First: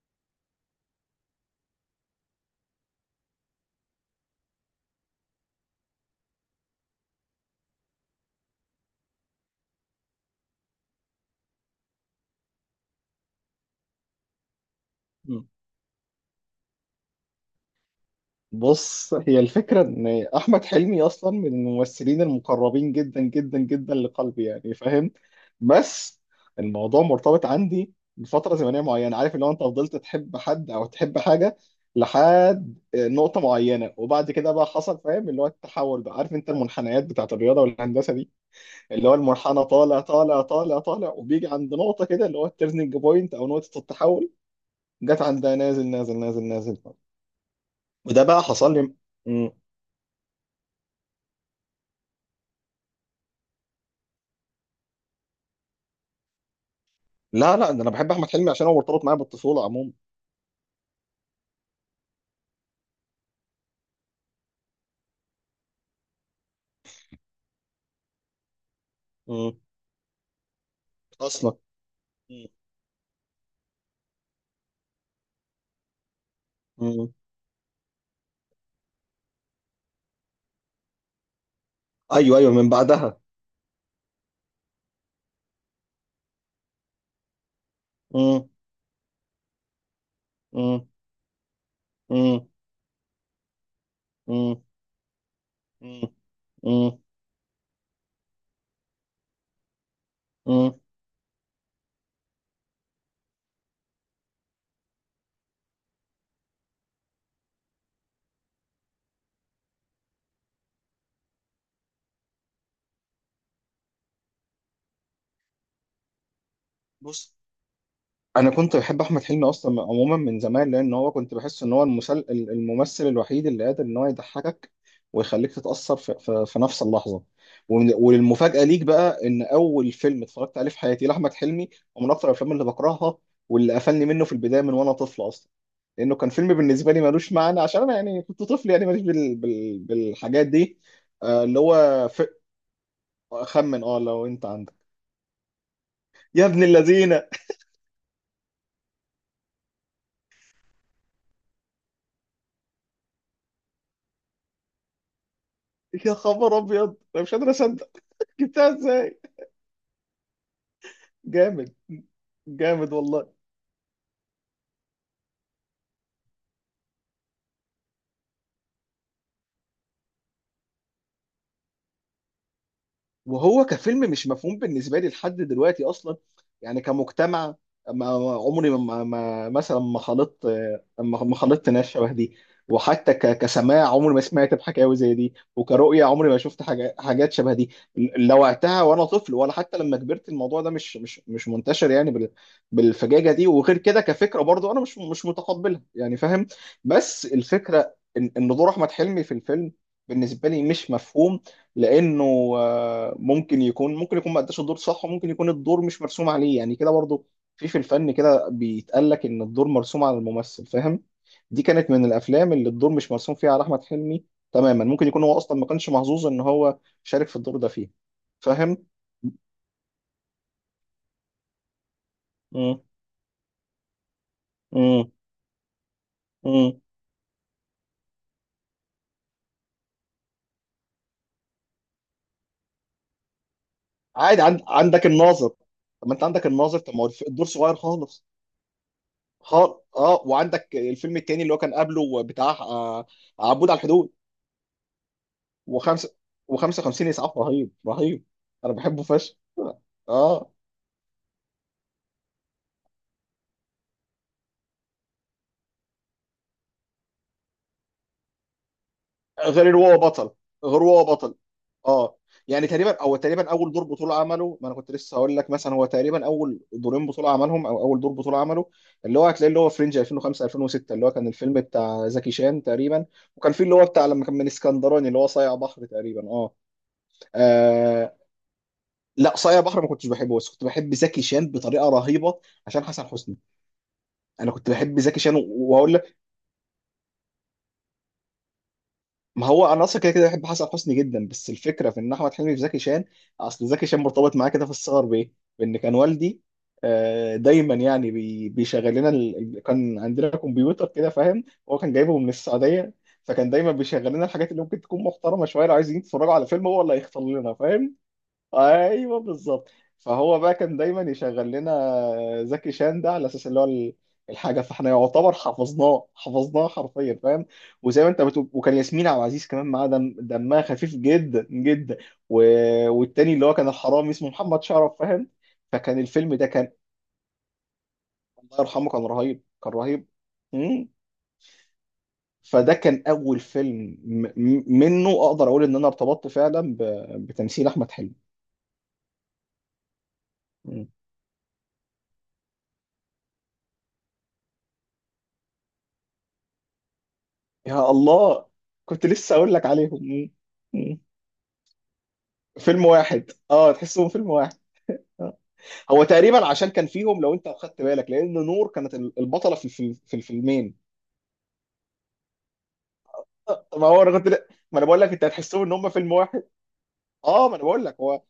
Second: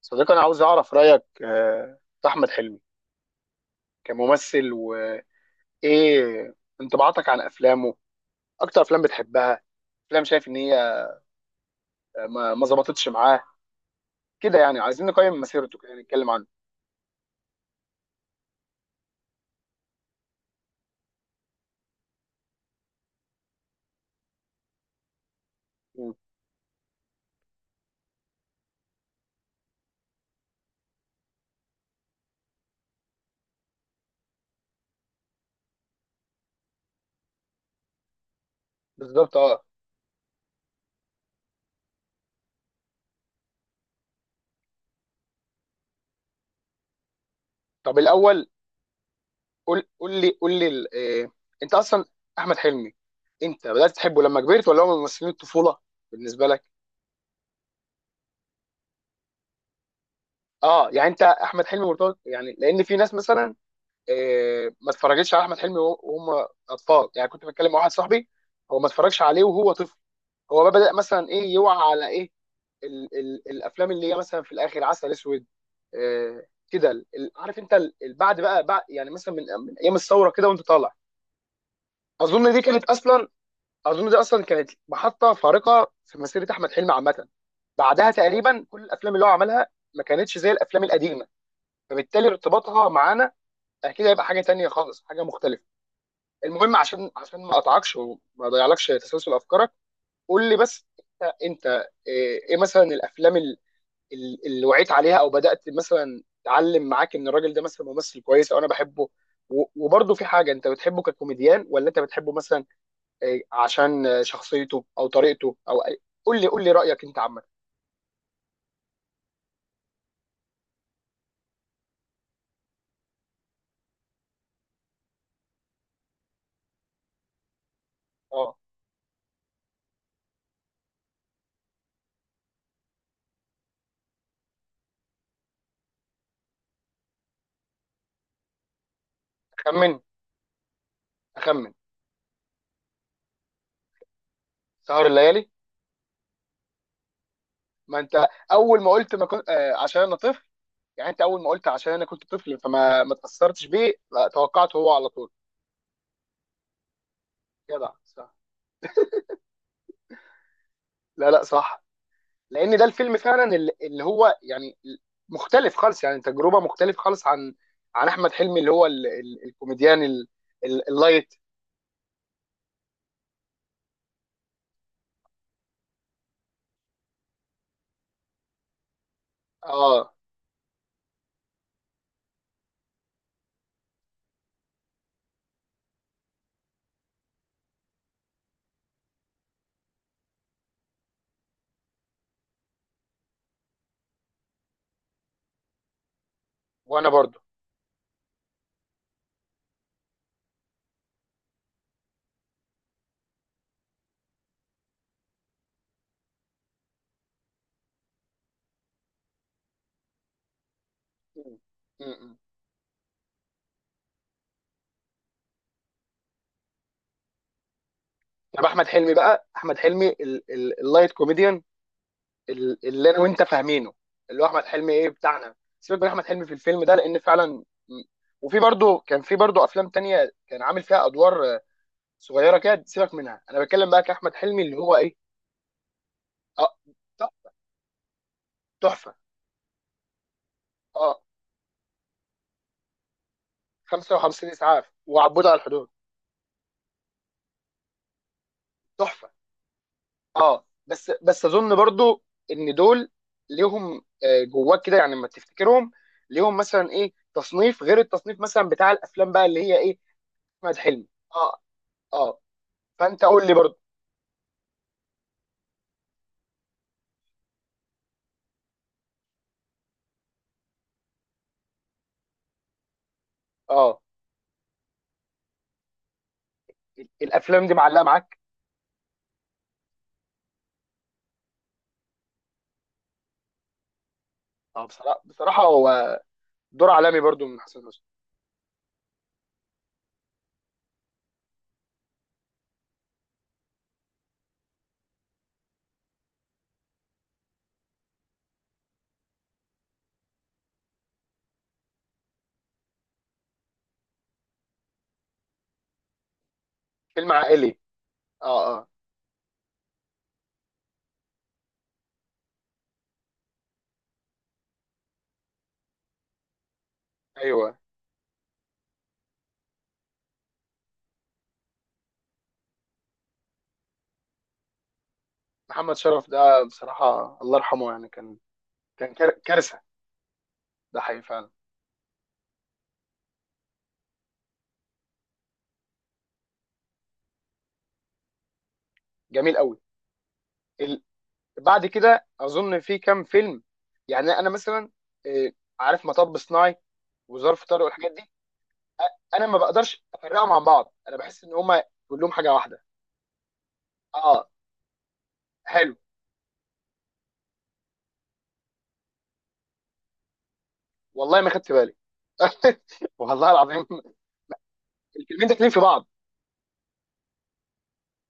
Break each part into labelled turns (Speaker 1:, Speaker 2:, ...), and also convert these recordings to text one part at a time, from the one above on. Speaker 1: صديقي، انا عاوز اعرف رايك في احمد حلمي كممثل. وايه انطباعاتك عن افلامه؟ اكتر افلام بتحبها، افلام شايف ان هي آه، ما ما ظبطتش معاه كده. يعني عايزين نقيم
Speaker 2: مم.
Speaker 1: مسيرته كده، نتكلم عنه.
Speaker 2: بص، هي الفكرة إن أحمد حلمي أصلا من الممثلين المقربين جدا جدا جدا لقلبي، يعني فاهم،
Speaker 1: مم.
Speaker 2: بس الموضوع مرتبط عندي بفترة زمنية معينة. عارف لو أنت فضلت تحب حد أو تحب حاجة لحد نقطة معينة، وبعد كده بقى حصل، فاهم، اللي هو التحول بقى. عارف أنت المنحنيات بتاعت الرياضة والهندسة دي، اللي هو
Speaker 1: بالظبط، اه.
Speaker 2: المنحنى طالع طالع طالع طالع، وبيجي عند نقطة كده اللي هو التيرنينج بوينت أو نقطة التحول، جت عندها نازل نازل نازل نازل.
Speaker 1: طب
Speaker 2: وده بقى
Speaker 1: الاول
Speaker 2: حصل لي.
Speaker 1: قول لي آه، انت اصلا احمد حلمي، انت بدات تحبه لما كبرت ولا هو من ممثلين الطفوله بالنسبه لك؟
Speaker 2: لا لا، ده انا بحب احمد حلمي عشان هو مرتبط معايا بالطفوله عموما.
Speaker 1: اه، يعني انت احمد حلمي مرتبط، يعني لان في ناس مثلا ما اتفرجتش على احمد حلمي وهم اطفال. يعني كنت بتكلم مع واحد صاحبي هو ما اتفرجش عليه
Speaker 2: مم.
Speaker 1: وهو طفل. هو بقى بدا مثلا ايه،
Speaker 2: اصلا
Speaker 1: يوعى على ايه؟
Speaker 2: مم.
Speaker 1: ال الافلام اللي هي مثلا في الاخر عسل اسود، إيه، كده ال-
Speaker 2: مم.
Speaker 1: ال- عارف انت، بعد بقى، بعد يعني مثلا من من ايام الثوره كده وانت طالع.
Speaker 2: ايوه
Speaker 1: اظن
Speaker 2: ايوه،
Speaker 1: دي
Speaker 2: من
Speaker 1: كانت
Speaker 2: بعدها.
Speaker 1: اصلا، اظن دي اصلا كانت محطه فارقه في مسيره احمد حلمي عامه. بعدها
Speaker 2: مم.
Speaker 1: تقريبا كل الافلام اللي هو عملها ما كانتش زي الافلام
Speaker 2: مم.
Speaker 1: القديمه، فبالتالي
Speaker 2: مم.
Speaker 1: ارتباطها معانا اكيد هيبقى حاجه
Speaker 2: مم.
Speaker 1: تانية خالص، حاجه مختلفه.
Speaker 2: مم.
Speaker 1: المهم،
Speaker 2: مم.
Speaker 1: عشان ما اقطعكش وما اضيعلكش تسلسل افكارك، قول لي
Speaker 2: مم.
Speaker 1: بس، انت ايه مثلا الافلام اللي وعيت عليها، او بدات مثلا تعلم معاك ان الراجل ده مثلا ممثل كويس او انا بحبه؟ وبرضه، في حاجه انت بتحبه ككوميديان ولا انت بتحبه مثلا، عشان شخصيته او طريقته او قول لي رايك انت
Speaker 2: بص،
Speaker 1: عامه.
Speaker 2: انا كنت بحب احمد حلمي اصلا عموما من زمان، لان هو كنت بحس ان هو الممثل الوحيد اللي قادر ان هو يضحكك ويخليك تتاثر في نفس اللحظه.
Speaker 1: اه.
Speaker 2: والمفاجاه ليك بقى ان اول فيلم اتفرجت عليه في حياتي لاحمد حلمي ومن اكثر الافلام اللي بكرهها واللي قفلني منه في البدايه من وانا طفل اصلا، لانه كان فيلم بالنسبه لي ملوش معنى عشان انا يعني كنت طفل، يعني ماليش
Speaker 1: اخمن.
Speaker 2: بالحاجات دي. اللي
Speaker 1: اخمن.
Speaker 2: هو خمن، اه لو انت عندك.
Speaker 1: سهر الليالي.
Speaker 2: يا ابن الذين،
Speaker 1: ما انت اول ما قلت ما كنت عشان انا طفل، يعني انت اول ما قلت عشان انا كنت طفل فما ما اتاثرتش بيه، لا، توقعته هو على طول.
Speaker 2: يا خبر ابيض، انا مش قادر اصدق.
Speaker 1: جدع، صح.
Speaker 2: جبتها ازاي؟
Speaker 1: لا لا،
Speaker 2: جامد.
Speaker 1: صح. لان ده
Speaker 2: جامد
Speaker 1: الفيلم
Speaker 2: والله.
Speaker 1: فعلا اللي هو يعني مختلف خالص، يعني تجربه مختلف خالص عن، عن احمد حلمي اللي هو ال الكوميديان ال اللايت.
Speaker 2: وهو كفيلم مش مفهوم بالنسبه لي لحد دلوقتي اصلا، يعني كمجتمع. ما عمري مثلا ما
Speaker 1: اه،
Speaker 2: خلطت، ما خلطت ناس شبه دي. وحتى كسماع عمري ما سمعت بحكاوي زي دي، وكرؤية عمري ما شفت حاجة حاجات شبه دي، لا وقتها وانا طفل ولا حتى لما كبرت. الموضوع ده مش منتشر يعني بالفجاجة دي، وغير كده كفكرة برضو انا مش متقبلها، يعني فاهم.
Speaker 1: وانا
Speaker 2: بس
Speaker 1: برضو
Speaker 2: الفكرة إن دور احمد حلمي في الفيلم بالنسبة لي مش مفهوم، لانه ممكن يكون، ممكن يكون ما اداش الدور صح، وممكن يكون الدور مش مرسوم عليه، يعني كده برضو. في الفن كده بيتقال لك ان الدور مرسوم على الممثل، فاهم.
Speaker 1: م-
Speaker 2: دي كانت
Speaker 1: م-
Speaker 2: من
Speaker 1: م.
Speaker 2: الافلام اللي الدور مش مرسوم فيها على احمد حلمي تماما. ممكن يكون هو اصلا ما كانش محظوظ ان هو شارك في الدور ده فيه.
Speaker 1: طب احمد
Speaker 2: فاهم.
Speaker 1: حلمي بقى، احمد حلمي اللايت كوميديان،
Speaker 2: امم
Speaker 1: اللي انا وانت فاهمينه، اللي هو احمد حلمي ايه
Speaker 2: امم
Speaker 1: بتاعنا. سيبك من احمد حلمي في
Speaker 2: امم
Speaker 1: الفيلم ده لان فعلا، وفي برضه، كان في برضه افلام تانية كان عامل فيها ادوار صغيره كده، سيبك منها. انا بتكلم بقى كاحمد
Speaker 2: عادي.
Speaker 1: حلمي اللي هو
Speaker 2: عندك
Speaker 1: ايه.
Speaker 2: الناظر، طب ما انت عندك
Speaker 1: اه.
Speaker 2: الناظر، طب ما هو
Speaker 1: ت-
Speaker 2: الدور صغير خالص.
Speaker 1: تحفه.
Speaker 2: خالص اه. وعندك الفيلم
Speaker 1: اه.
Speaker 2: التاني اللي هو كان قبله، بتاع عبود على الحدود
Speaker 1: 55 اسعاف، وعبود على الحدود.
Speaker 2: وخمسة و55 اسعاف. رهيب رهيب، انا بحبه
Speaker 1: تحفه.
Speaker 2: فشخ. اه.
Speaker 1: اه، بس اظن برضه ان دول ليهم جواك كده، يعني لما تفتكرهم ليهم مثلا ايه تصنيف غير التصنيف مثلا بتاع الافلام بقى اللي
Speaker 2: غير ان
Speaker 1: هي ايه.
Speaker 2: هو بطل.
Speaker 1: احمد
Speaker 2: غير هو
Speaker 1: حلمي.
Speaker 2: بطل.
Speaker 1: اه.
Speaker 2: اه.
Speaker 1: اه.
Speaker 2: يعني تقريبا، او
Speaker 1: فانت قول
Speaker 2: تقريبا
Speaker 1: لي
Speaker 2: اول
Speaker 1: برضه.
Speaker 2: دور بطوله عمله، ما انا كنت لسه هقول لك، مثلا هو تقريبا اول دورين بطوله عملهم، او اول دور بطوله عمله، اللي هو هتلاقيه اللي هو فرنج 2005 2006، اللي هو كان الفيلم بتاع زكي شان تقريبا. وكان في اللي هو
Speaker 1: اه.
Speaker 2: بتاع لما كان من اسكندراني اللي هو صايع بحر تقريبا، اه,
Speaker 1: الافلام دي معلقه
Speaker 2: آه
Speaker 1: معاك.
Speaker 2: لا، صايع بحر ما كنتش بحبه، بس كنت بحب زكي شان بطريقه رهيبه، عشان حسن حسني. انا كنت
Speaker 1: اه،
Speaker 2: بحب زكي
Speaker 1: بصراحه،
Speaker 2: شان،
Speaker 1: بصراحه
Speaker 2: وهقول.
Speaker 1: هو دور عالمي برضو من حسن حسني.
Speaker 2: ما هو انا اصلا كده كده بحب حسن حسني جدا، بس الفكره في ان احمد حلمي في زكي شان. اصل زكي شان مرتبط معايا كده في الصغر بايه؟ بان كان والدي دايما يعني بيشغل لنا كان عندنا كمبيوتر كده، فاهم. هو كان جايبه من السعوديه. فكان دايما بيشغل لنا الحاجات اللي ممكن تكون محترمه شويه، لو عايزين يتفرجوا على فيلم هو اللي هيختار
Speaker 1: فيلم
Speaker 2: لنا،
Speaker 1: عائلي.
Speaker 2: فاهم.
Speaker 1: اه اه.
Speaker 2: ايوه بالظبط. فهو بقى كان دايما يشغل لنا زكي شان ده، على اساس اللي هو الحاجه، فاحنا يعتبر حفظناه حفظناه حرفيا، فاهم.
Speaker 1: ايوه.
Speaker 2: وزي ما انت بتقول، وكان ياسمين عبد العزيز كمان معاه، دم دمها خفيف جدا جدا. و... والتاني اللي هو كان الحرامي، اسمه محمد شرف، فاهم.
Speaker 1: محمد
Speaker 2: فكان
Speaker 1: شرف
Speaker 2: الفيلم ده
Speaker 1: ده
Speaker 2: كان،
Speaker 1: بصراحه، الله يرحمه، يعني كان،
Speaker 2: الله يرحمه، كان
Speaker 1: كان
Speaker 2: رهيب كان
Speaker 1: كارثه.
Speaker 2: رهيب. مم.
Speaker 1: ده حقيقي فعلا.
Speaker 2: فده كان اول فيلم منه اقدر اقول ان انا ارتبطت فعلا ب... بتمثيل احمد حلمي.
Speaker 1: جميل قوي.
Speaker 2: مم.
Speaker 1: ال... بعد كده اظن في كام فيلم، يعني انا مثلا آه، عارف مطب صناعي وظرف طارق
Speaker 2: يا
Speaker 1: والحاجات دي.
Speaker 2: الله، كنت لسه
Speaker 1: انا
Speaker 2: اقول
Speaker 1: ما
Speaker 2: لك عليهم.
Speaker 1: بقدرش
Speaker 2: مم.
Speaker 1: افرقهم عن بعض،
Speaker 2: مم.
Speaker 1: انا بحس ان هما كلهم حاجه واحده.
Speaker 2: فيلم واحد، اه، تحسهم فيلم
Speaker 1: اه.
Speaker 2: واحد. آه.
Speaker 1: حلو.
Speaker 2: هو تقريبا عشان كان فيهم، لو انت اخدت بالك، لان نور كانت البطله في في الفيلمين.
Speaker 1: والله ما خدت بالي. والله العظيم.
Speaker 2: ما هو انا كنت، ما انا بقول لك انت
Speaker 1: الفيلمين
Speaker 2: هتحسهم
Speaker 1: داخلين
Speaker 2: ان
Speaker 1: في
Speaker 2: هم
Speaker 1: بعض.
Speaker 2: فيلم واحد. اه، ما انا بقول لك هو.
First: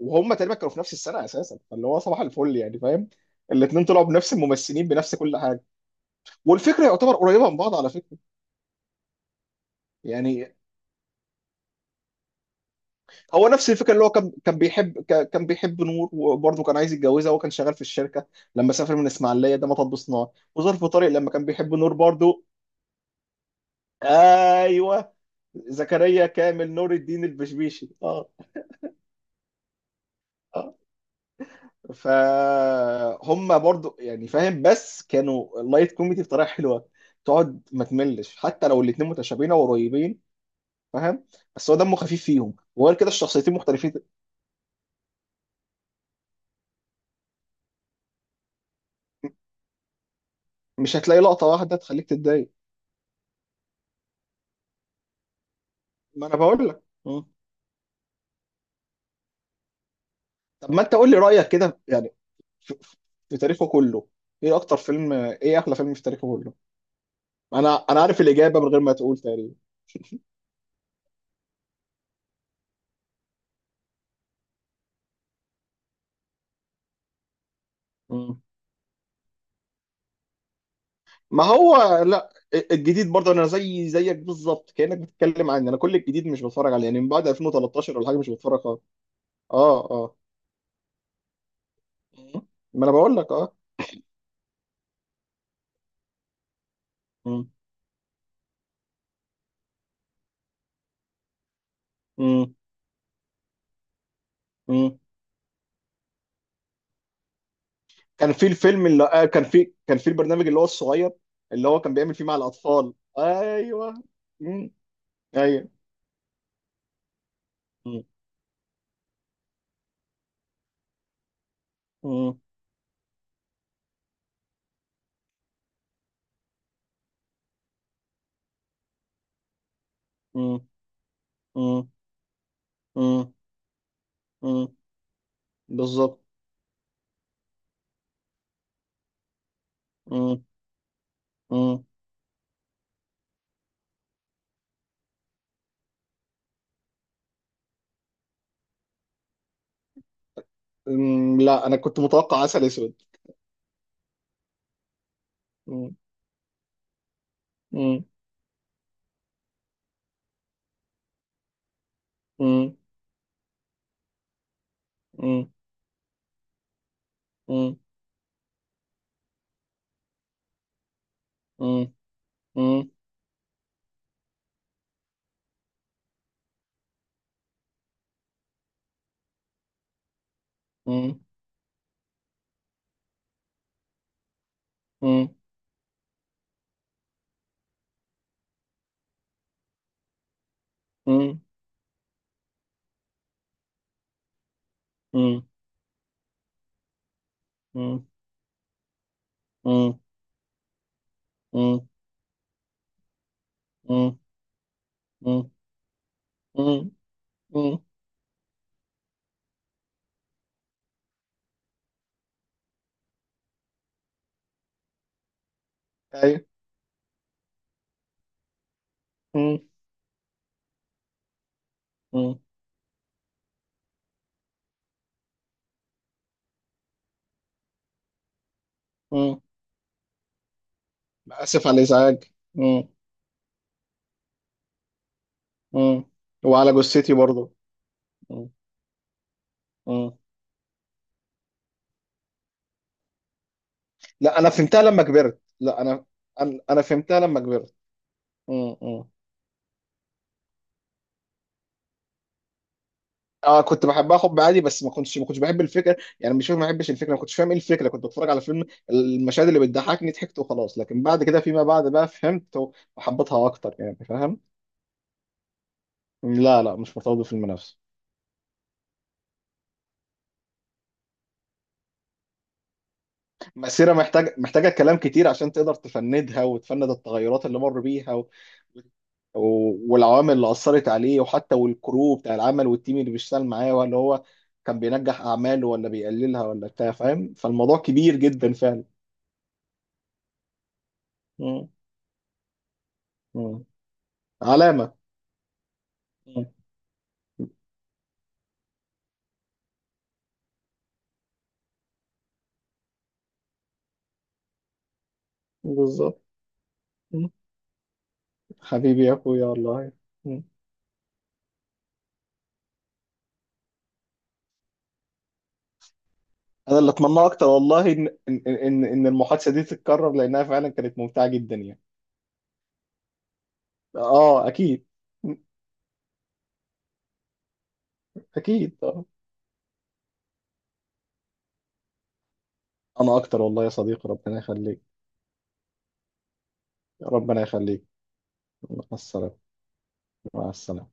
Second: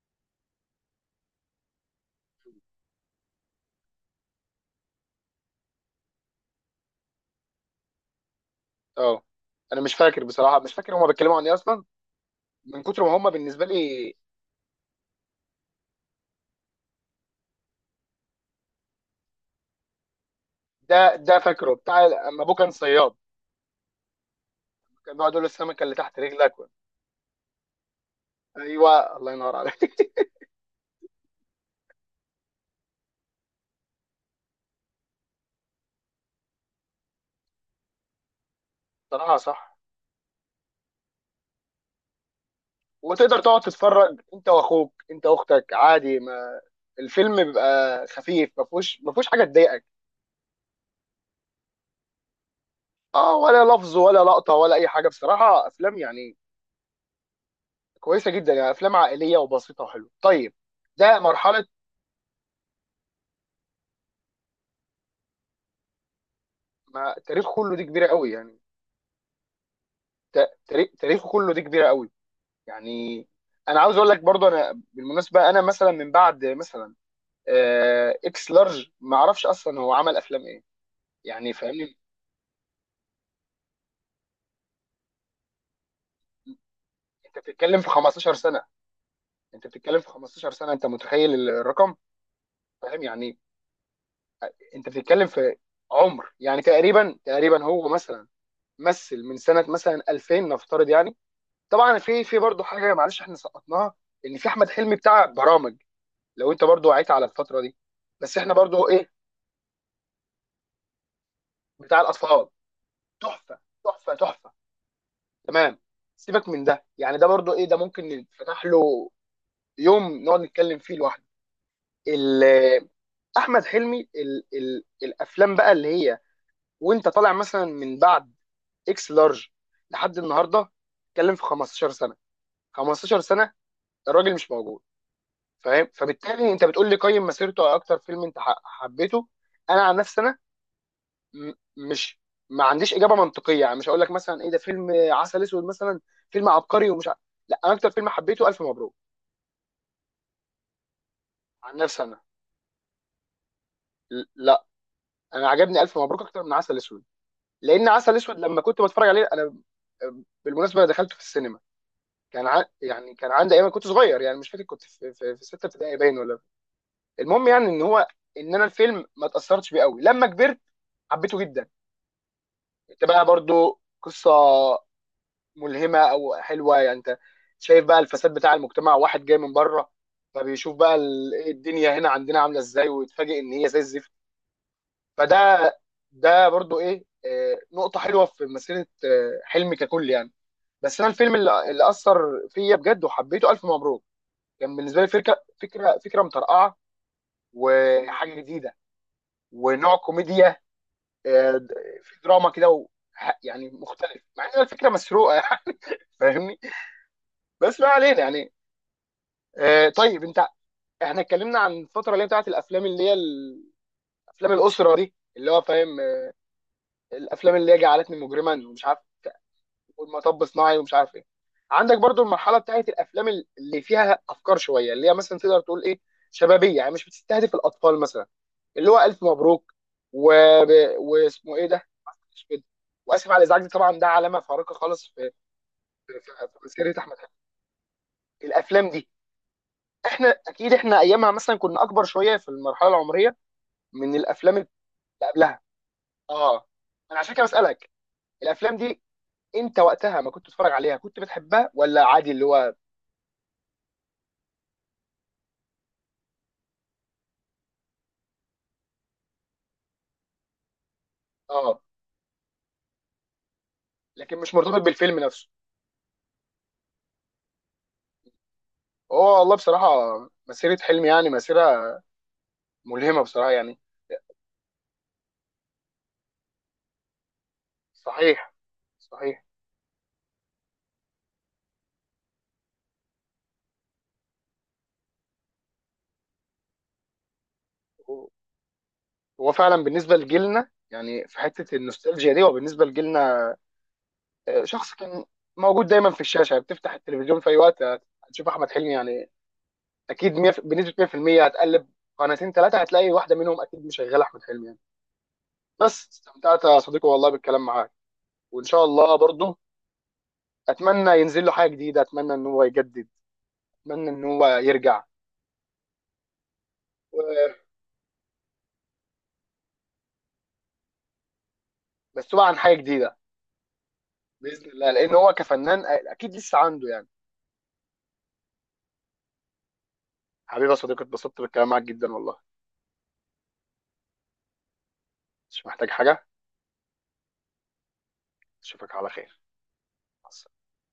Speaker 2: وهم تقريبا كانوا في نفس السنه اساسا، فاللي هو صباح الفل، يعني فاهم. الاثنين طلعوا بنفس الممثلين، بنفس كل حاجه، والفكره يعتبر قريبه من بعض، على فكره.
Speaker 1: اه. انا مش فاكر
Speaker 2: يعني
Speaker 1: بصراحه، مش فاكر هما بيتكلموا عن ايه اصلا، من كتر ما هما
Speaker 2: هو
Speaker 1: بالنسبه
Speaker 2: نفس الفكره، اللي هو
Speaker 1: لي.
Speaker 2: كان بيحب، كان بيحب نور، وبرضه كان عايز يتجوزها، وهو كان شغال في الشركه لما سافر من اسماعيليه، ده مطب صناعي. وظرف طارق
Speaker 1: ده
Speaker 2: لما
Speaker 1: ده
Speaker 2: كان
Speaker 1: فاكره
Speaker 2: بيحب نور
Speaker 1: بتاع اما
Speaker 2: برضه.
Speaker 1: ابوه كان صياد،
Speaker 2: ايوه.
Speaker 1: كان بيقعد يقول له السمكه اللي تحت
Speaker 2: زكريا
Speaker 1: رجلك و...
Speaker 2: كامل نور الدين البشبيشي، اه.
Speaker 1: ايوه، الله ينور عليك.
Speaker 2: اه. فهم برضه، يعني فاهم، بس كانوا لايت كوميدي بطريقه حلوه، تقعد ما تملش حتى لو الاثنين
Speaker 1: بصراحه،
Speaker 2: متشابهين او
Speaker 1: صح.
Speaker 2: قريبين، فاهم. بس هو دمه خفيف فيهم، وغير كده
Speaker 1: وتقدر
Speaker 2: الشخصيتين
Speaker 1: تقعد
Speaker 2: مختلفين.
Speaker 1: تتفرج انت واخوك، انت واختك، عادي. ما الفيلم بيبقى خفيف، ما فيهوش ما فيهوش حاجه تضايقك.
Speaker 2: مش هتلاقي لقطه واحده تخليك تتضايق.
Speaker 1: اه، ولا لفظ ولا لقطه ولا اي حاجه. بصراحه افلام
Speaker 2: ما انا
Speaker 1: يعني
Speaker 2: بقول لك.
Speaker 1: كويسه جدا، يعني افلام عائليه وبسيطه وحلوه. طيب،
Speaker 2: طب ما انت قول لي
Speaker 1: ده
Speaker 2: رأيك
Speaker 1: مرحله.
Speaker 2: كده يعني في, في في تاريخه كله. ايه اكتر فيلم، ايه احلى فيلم في تاريخه كله؟
Speaker 1: ما تاريخ كله
Speaker 2: انا
Speaker 1: دي كبيره
Speaker 2: عارف
Speaker 1: قوي يعني.
Speaker 2: الإجابة من غير ما تقول تقريبا.
Speaker 1: تاريخ تاريخه كله دي كبيره قوي يعني. انا عاوز اقول لك برضه، انا بالمناسبه انا مثلا من بعد مثلا
Speaker 2: مم.
Speaker 1: اكس لارج ما اعرفش اصلا هو عمل افلام ايه،
Speaker 2: ما
Speaker 1: يعني فاهمني.
Speaker 2: هو، لا، الجديد برضه انا زي زيك بالظبط، كأنك بتتكلم عني. انا كل الجديد مش بتفرج عليه، يعني من بعد
Speaker 1: انت بتتكلم في
Speaker 2: 2013 ولا حاجة مش
Speaker 1: 15
Speaker 2: بتفرج
Speaker 1: سنه،
Speaker 2: خالص.
Speaker 1: انت
Speaker 2: اه
Speaker 1: بتتكلم في
Speaker 2: اه.
Speaker 1: 15 سنه، انت متخيل الرقم؟
Speaker 2: مم. ما انا
Speaker 1: فاهم
Speaker 2: بقول لك
Speaker 1: يعني،
Speaker 2: اه.
Speaker 1: انت بتتكلم في عمر، يعني تقريبا،
Speaker 2: مم.
Speaker 1: تقريبا هو مثلا، مثل من سنه مثلا 2000 نفترض يعني. طبعا في، في
Speaker 2: مم.
Speaker 1: برضه حاجه معلش احنا سقطناها، ان في احمد حلمي
Speaker 2: مم.
Speaker 1: بتاع برامج لو انت برضه وعيت على الفتره دي.
Speaker 2: كان
Speaker 1: بس
Speaker 2: في
Speaker 1: احنا
Speaker 2: الفيلم
Speaker 1: برضه
Speaker 2: اللي
Speaker 1: ايه،
Speaker 2: كان في، كان في البرنامج اللي هو الصغير، اللي هو كان
Speaker 1: بتاع
Speaker 2: بيعمل فيه مع
Speaker 1: الاطفال.
Speaker 2: الأطفال،
Speaker 1: تحفه.
Speaker 2: ايوه.
Speaker 1: تحفه. تحفه.
Speaker 2: مم. ايوه.
Speaker 1: تمام. سيبك من ده، يعني ده برضو ايه، ده
Speaker 2: مم.
Speaker 1: ممكن نفتح له يوم نقعد نتكلم فيه لوحده.
Speaker 2: مم.
Speaker 1: ال- احمد حلمي ال الافلام بقى اللي هي وانت طالع مثلا من بعد اكس لارج لحد النهارده، اتكلم في
Speaker 2: مم.
Speaker 1: 15 سنه. 15
Speaker 2: مم.
Speaker 1: سنه الراجل مش
Speaker 2: مم.
Speaker 1: موجود، فاهم.
Speaker 2: بالظبط.
Speaker 1: فبالتالي انت بتقول لي قيم مسيرته على اكتر فيلم انت حبيته. انا عن نفسي
Speaker 2: مم.
Speaker 1: م-
Speaker 2: مم.
Speaker 1: مش ما عنديش اجابه منطقيه، يعني مش هقول لك مثلا ايه ده فيلم عسل اسود مثلا فيلم عبقري ومش لا، انا اكتر فيلم حبيته الف مبروك.
Speaker 2: مم. لا، انا
Speaker 1: عن
Speaker 2: كنت
Speaker 1: نفسي انا،
Speaker 2: متوقع عسل اسود.
Speaker 1: لا، انا عجبني
Speaker 2: مم.
Speaker 1: الف مبروك اكتر من عسل اسود. لان
Speaker 2: مم.
Speaker 1: عسل اسود لما كنت بتفرج عليه انا، بالمناسبه دخلته في السينما، كان
Speaker 2: مم.
Speaker 1: يعني كان عندي ايام، كنت صغير، يعني مش فاكر كنت في في
Speaker 2: مم.
Speaker 1: سته ابتدائي باين ولا. المهم، يعني
Speaker 2: مم.
Speaker 1: ان هو، ان انا الفيلم ما اتاثرتش بيه قوي. لما كبرت حبيته جدا.
Speaker 2: مم. مم.
Speaker 1: انت بقى برضو قصه ملهمه او حلوه، يعني انت شايف بقى الفساد بتاع المجتمع، واحد جاي من بره، فبيشوف بقى ال- إيه الدنيا هنا عندنا عامله ازاي، ويتفاجئ ان هي زي الزفت.
Speaker 2: مم.
Speaker 1: فده، ده برضو ايه نقطه حلوه في مسيره حلمي ككل يعني. بس انا الفيلم
Speaker 2: مم.
Speaker 1: اللي اثر فيا بجد وحبيته الف مبروك. كان بالنسبه لي فكره
Speaker 2: مم.
Speaker 1: فكره فكره مطرقعه
Speaker 2: مم.
Speaker 1: وحاجه جديده ونوع
Speaker 2: مم.
Speaker 1: كوميديا آه، د-
Speaker 2: مم.
Speaker 1: في دراما كده يعني
Speaker 2: مم.
Speaker 1: مختلف، مع ان الفكره مسروقه.
Speaker 2: مم.
Speaker 1: يعني فاهمني.
Speaker 2: مم.
Speaker 1: بس
Speaker 2: مم.
Speaker 1: ما علينا يعني. آه، طيب انت، احنا اتكلمنا عن الفتره اللي هي بتاعت الافلام اللي هي افلام الاسره دي، اللي هو فاهم
Speaker 2: ايوه.
Speaker 1: الافلام اللي هي جعلتني مجرما ومش عارف
Speaker 2: مم.
Speaker 1: والمطب صناعي ومش عارف ايه. عندك برضو
Speaker 2: مم.
Speaker 1: المرحله بتاعت الافلام اللي فيها افكار شويه، اللي هي مثلا تقدر تقول ايه، شبابيه، يعني مش بتستهدف الاطفال مثلا. اللي هو الف
Speaker 2: مم.
Speaker 1: مبروك و... واسمه ايه
Speaker 2: اسف على
Speaker 1: ده؟ عسل
Speaker 2: الازعاج.
Speaker 1: أسود.
Speaker 2: مم.
Speaker 1: واسف على الازعاج. دي طبعا ده علامه فارقه خالص في،
Speaker 2: مم.
Speaker 1: في، في
Speaker 2: وعلى
Speaker 1: مسيره
Speaker 2: جثتي
Speaker 1: احمد حلمي.
Speaker 2: برضو. مم.
Speaker 1: الافلام دي
Speaker 2: مم.
Speaker 1: احنا اكيد، احنا ايامها مثلا كنا اكبر شويه في المرحله العمريه من
Speaker 2: لا انا
Speaker 1: الافلام اللي
Speaker 2: فهمتها لما كبرت،
Speaker 1: قبلها.
Speaker 2: لا انا، انا
Speaker 1: اه،
Speaker 2: أنا
Speaker 1: انا
Speaker 2: فهمتها
Speaker 1: عشان
Speaker 2: لما
Speaker 1: كده
Speaker 2: كبرت.
Speaker 1: بسالك. الافلام دي
Speaker 2: مم.
Speaker 1: انت وقتها ما كنت بتتفرج عليها، كنت بتحبها ولا عادي اللي هو؟
Speaker 2: اه، كنت بحبها حب عادي، بس ما كنتش بحب الفكره، يعني مش فاهم، ما بحبش الفكره، ما كنتش فاهم ايه الفكره. كنت بتفرج على فيلم، المشاهد اللي بتضحكني ضحكت وخلاص، لكن بعد كده فيما
Speaker 1: اه،
Speaker 2: بعد بقى فهمت وحبيتها اكتر، يعني
Speaker 1: لكن
Speaker 2: فاهم.
Speaker 1: مش مرتبط بالفيلم نفسه.
Speaker 2: لا لا، مش مرتبط بالفيلم نفسه.
Speaker 1: هو والله بصراحه، مسيره حلمي يعني مسيره ملهمه بصراحه يعني.
Speaker 2: مسيره محتاج، محتاجه كلام كتير عشان تقدر تفندها وتفند التغيرات اللي مر بيها و...
Speaker 1: صحيح. صحيح.
Speaker 2: و... والعوامل اللي اثرت عليه، وحتى والكرو بتاع العمل والتيم اللي بيشتغل معاه، ولا هو كان بينجح اعماله ولا بيقللها ولا بتاع، فاهم. فالموضوع كبير
Speaker 1: هو،
Speaker 2: جدا فعلا.
Speaker 1: هو فعلا بالنسبه لجيلنا، يعني في
Speaker 2: مم.
Speaker 1: حته النوستالجيا دي، وبالنسبه لجيلنا
Speaker 2: مم.
Speaker 1: شخص
Speaker 2: علامه.
Speaker 1: كان موجود دايما في الشاشه. بتفتح التلفزيون في اي وقت هتشوف احمد حلمي، يعني اكيد 100 بنسبه 100% هتقلب قناتين ثلاثه هتلاقي واحده منهم اكيد مشغله احمد حلمي يعني. بس،
Speaker 2: بالظبط.
Speaker 1: استمتعت يا صديقي والله
Speaker 2: مم.
Speaker 1: بالكلام معاك، وان شاء
Speaker 2: حبيبي يا
Speaker 1: الله
Speaker 2: اخويا
Speaker 1: برضه
Speaker 2: والله. مم.
Speaker 1: اتمنى ينزل له حاجه جديده، اتمنى ان هو يجدد، اتمنى ان هو يرجع
Speaker 2: انا اللي اتمناه اكتر
Speaker 1: و-
Speaker 2: والله ان المحادثه دي تتكرر، لانها فعلا كانت ممتعه جدا يعني.
Speaker 1: بس هو عن حاجه جديده
Speaker 2: اه
Speaker 1: باذن
Speaker 2: اكيد.
Speaker 1: الله، لان هو
Speaker 2: مم.
Speaker 1: كفنان اكيد لسه عنده يعني.
Speaker 2: اكيد آه.
Speaker 1: حبيبي يا صديقي، اتبسطت بالكلام معاك جدا والله.
Speaker 2: انا اكتر والله يا صديقي، ربنا يخليك.
Speaker 1: مش محتاج حاجه.
Speaker 2: ربنا يخليك. مع
Speaker 1: اشوفك على
Speaker 2: السلامه.
Speaker 1: خير. مع
Speaker 2: مع
Speaker 1: السلامة.
Speaker 2: السلامه.